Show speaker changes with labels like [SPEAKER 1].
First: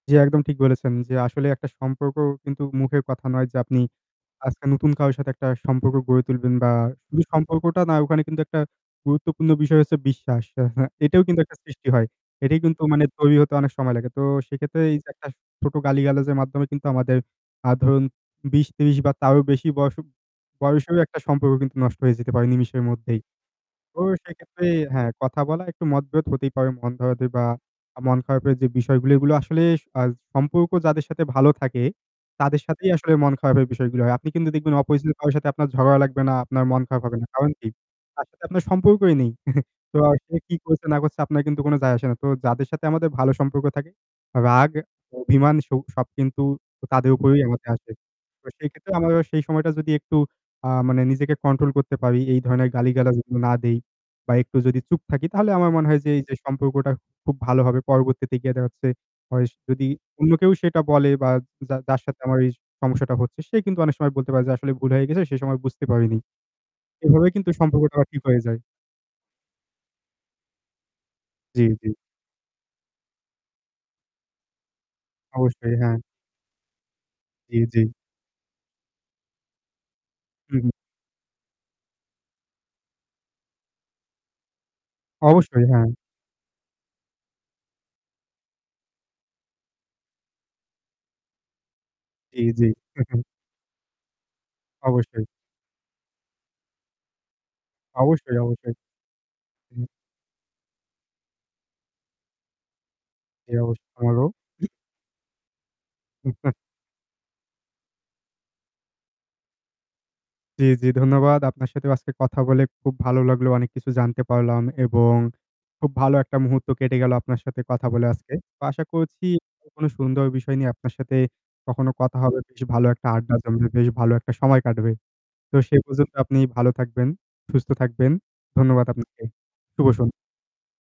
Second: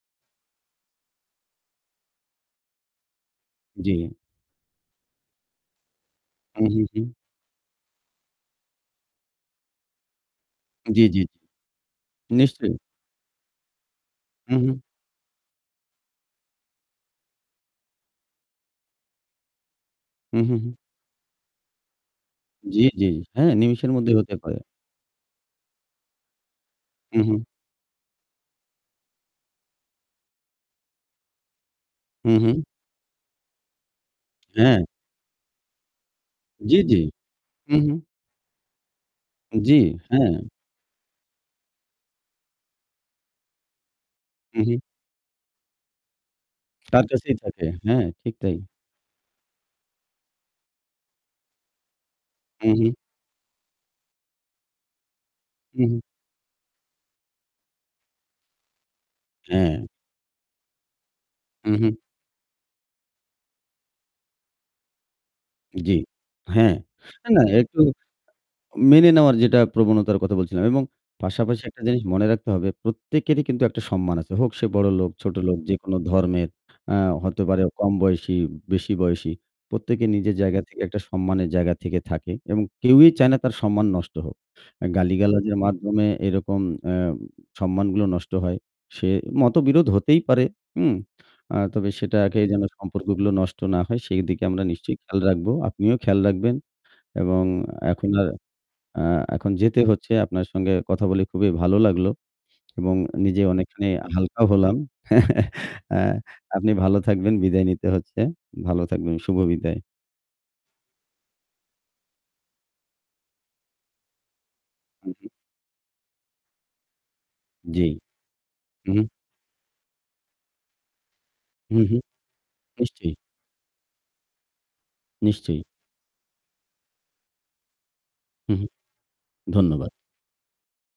[SPEAKER 1] জি, একদম ঠিক বলেছেন। যে আসলেই একটা সম্পর্ক কিন্তু মুখের কথা নয় যে আপনি
[SPEAKER 2] জ্বি।
[SPEAKER 1] আজকে নতুন কারো সাথে একটা সম্পর্ক গড়ে তুলবেন
[SPEAKER 2] হুম,
[SPEAKER 1] বা
[SPEAKER 2] হুম, হুম।
[SPEAKER 1] শুধু সম্পর্কটা না, ওখানে কিন্তু একটা গুরুত্বপূর্ণ বিষয় হচ্ছে বিশ্বাস। আ হ্যাঁ,
[SPEAKER 2] জ্বী, জ্বী,
[SPEAKER 1] এটাও
[SPEAKER 2] জ্বী।
[SPEAKER 1] কিন্তু একটা সৃষ্টি হয়। এটাই
[SPEAKER 2] নিশ্চয়ই।
[SPEAKER 1] কিন্তু মানে তৈরি হতে অনেক সময় লাগে। তো
[SPEAKER 2] হুম,
[SPEAKER 1] সেক্ষেত্রে
[SPEAKER 2] হুম।
[SPEAKER 1] এইযে একটা ছোট গালিগালাজের মাধ্যমে কিন্তু আমাদের আ ধরুন ২০-৩০ বা তারও বেশি বয়স
[SPEAKER 2] হুম, হুম, হুম।
[SPEAKER 1] বয়সেরও একটা সম্পর্ক কিন্তু নষ্ট হয়ে যেতে পারে নিমেষের
[SPEAKER 2] জ্বি, জ্বি।
[SPEAKER 1] মধ্যেই।
[SPEAKER 2] হ্যাঁ, নিমিষের
[SPEAKER 1] তো
[SPEAKER 2] মধ্যেই হতে পারে।
[SPEAKER 1] সেইক্ষেত্রে হ্যাঁ, কথা বলা একটু মত-বিরোধ হতেই পারে মন ভার
[SPEAKER 2] হুম,
[SPEAKER 1] হতে
[SPEAKER 2] হুম।
[SPEAKER 1] বা আ মন খারাপের যে বিষয়গুলো, এগুলো আসলে আজ সম্পর্ক যাদের সাথে ভালো থাকে,
[SPEAKER 2] হুম,
[SPEAKER 1] তাদের
[SPEAKER 2] হুম।
[SPEAKER 1] সাথেই আসলে মন খারাপের বিষয়গুলো হয়। আপনি কিন্তু দেখবেন
[SPEAKER 2] হ্যাঁ।
[SPEAKER 1] অপরিচিত কারো সাথে আপনার ঝগড়া লাগবে না, আপনার
[SPEAKER 2] জ্বি,
[SPEAKER 1] মন
[SPEAKER 2] জ্বি।
[SPEAKER 1] খারাপ হবে না। কারণ কি?
[SPEAKER 2] হুম, হুম।
[SPEAKER 1] তার সাথে আপনার সম্পর্কই নেই।
[SPEAKER 2] উম জ্বি,
[SPEAKER 1] তো সে
[SPEAKER 2] হ্যাঁ।
[SPEAKER 1] কি করছে না করছে আপনার কিন্তু কোন যায় আসে না। তো যাদের সাথে আমাদের ভালো সম্পর্ক থাকে,
[SPEAKER 2] হুম,
[SPEAKER 1] রাগ,
[SPEAKER 2] হুম।
[SPEAKER 1] অভিমান, সুখ সব কিন্তু আ
[SPEAKER 2] তার
[SPEAKER 1] তাদের
[SPEAKER 2] কাছেই
[SPEAKER 1] উপরেই
[SPEAKER 2] থাকে।
[SPEAKER 1] আমাদের আসবে।
[SPEAKER 2] হ্যাঁ, ঠিক
[SPEAKER 1] তো
[SPEAKER 2] তাই।
[SPEAKER 1] সেইক্ষেত্রে আমরা সেই সময়টা যদি একটু আ মানে নিজেকে কন্ট্রোল করতে পারি, এই ধরনের
[SPEAKER 2] হুম, হুম।
[SPEAKER 1] গালি-গালাজ না দেই, বা একটু যদি চুপ থাকি, তাহলে আমার মনে
[SPEAKER 2] হুম,
[SPEAKER 1] হয়
[SPEAKER 2] হুম।
[SPEAKER 1] যে এই যে সম্পর্কটা খুব ভালো হবে। পরবর্তীতে গিয়ে দেখা যাচ্ছে হয়েস
[SPEAKER 2] অ্যা
[SPEAKER 1] যদি অন্য কেউ সেটা বলে বা
[SPEAKER 2] হুম,
[SPEAKER 1] যা
[SPEAKER 2] হুম।
[SPEAKER 1] যার সাথে আমার এই সমস্যাটা হচ্ছে, সে কিন্তু অনেক সময় বলতে পারে যে "আসলে ভুল হয়ে গেছে সে সময় বুঝতে
[SPEAKER 2] জ্বি।
[SPEAKER 1] পারিনি।"
[SPEAKER 2] হ্যাঁ।
[SPEAKER 1] এভাবে
[SPEAKER 2] অ্যা না,
[SPEAKER 1] কিন্তু
[SPEAKER 2] একটু
[SPEAKER 1] সম্পর্কটা ঠিক হয়ে যায়।
[SPEAKER 2] মেনে নেওয়ার যেটা প্রবণতার কথা বলছিলাম। এবং পাশাপাশি
[SPEAKER 1] জী,
[SPEAKER 2] একটা
[SPEAKER 1] জী।
[SPEAKER 2] জিনিস মনে রাখতে হবে প্রত্যেকেরই কিন্তু একটা সম্মান আছে। হোক সে বড়লোক, ছোটলোক
[SPEAKER 1] অবশ্যই,
[SPEAKER 2] যেকোনো
[SPEAKER 1] হ্যাঁ।
[SPEAKER 2] ধর্মের আ হতে
[SPEAKER 1] জ্বী,
[SPEAKER 2] পারে
[SPEAKER 1] জ্বী।
[SPEAKER 2] কম বয়সী, বেশি বয়সী। প্রত্যেকে নিজের
[SPEAKER 1] হুম,
[SPEAKER 2] জায়গা
[SPEAKER 1] হুম।
[SPEAKER 2] থেকে একটা সম্মানের জায়গা থেকে থাকে। এবং কেউই চায় না তার সম্মান নষ্ট হোক। অ্যা গালিগালাজের
[SPEAKER 1] অবশ্যই, হ্যাঁ।
[SPEAKER 2] মাধ্যমে এরকম অ্যা সম্মানগুলো নষ্ট হয়। সে মতবিরোধ হতেই পারে, হুম? আ তবে সেটাকে
[SPEAKER 1] জি,
[SPEAKER 2] যেন
[SPEAKER 1] জি।
[SPEAKER 2] সম্পর্কগুলো নষ্ট না হয়, সেইদিকে আমরা নিশ্চয়ই খেয়াল
[SPEAKER 1] অবশ্যই।
[SPEAKER 2] রাখবো। আপনিও খেয়াল রাখবেন। এবং এখন আর
[SPEAKER 1] অবশ্যই, অবশ্যই।
[SPEAKER 2] আ এখন যেতে
[SPEAKER 1] হুম।
[SPEAKER 2] হচ্ছে। আপনার সঙ্গে কথা বলে খুবই ভালো লাগলো। এবং নিজে
[SPEAKER 1] জি
[SPEAKER 2] অনেকখানি
[SPEAKER 1] অবশ্য
[SPEAKER 2] হালকা
[SPEAKER 1] [unintelligible]
[SPEAKER 2] হলাম। অ্যা আপনি ভালো থাকবেন, বিদায় নিতে হচ্ছে। ভালো থাকবেন, শুভ বিদায়।
[SPEAKER 1] জ্বি, জ্বি ধন্যবাদ। আপনার সাথেও আজকে কথা বলে খুব ভালো লাগলো। অনেক কিছু জানতে পারলাম
[SPEAKER 2] হুম,
[SPEAKER 1] এবং
[SPEAKER 2] হুম।
[SPEAKER 1] খুব ভালো একটা মুহূর্ত কেটে গেল আপনার সাথে
[SPEAKER 2] জ্বি।
[SPEAKER 1] কথা বলে আজকে। তো আশা
[SPEAKER 2] হুম, হুম।
[SPEAKER 1] করছি [unintelligible] কোন সুন্দর বিষয় নিয়ে আপনার সাথে
[SPEAKER 2] হুম,
[SPEAKER 1] কখনো
[SPEAKER 2] হুম।
[SPEAKER 1] কথা হবে, বেশ ভালো একটা
[SPEAKER 2] নিশ্চয়ই।
[SPEAKER 1] আড্ডা জমবে, বেশ ভালো একটা সময় কাটবে। তো
[SPEAKER 2] নিশ্চয়ই।
[SPEAKER 1] সেই পর্যন্ত আপনি ভালো থাকবেন, সুস্থ থাকবেন।
[SPEAKER 2] হুম, হুম।
[SPEAKER 1] ধন্যবাদ আপনাকে। শুভ
[SPEAKER 2] ধন্যবাদ।
[SPEAKER 1] সন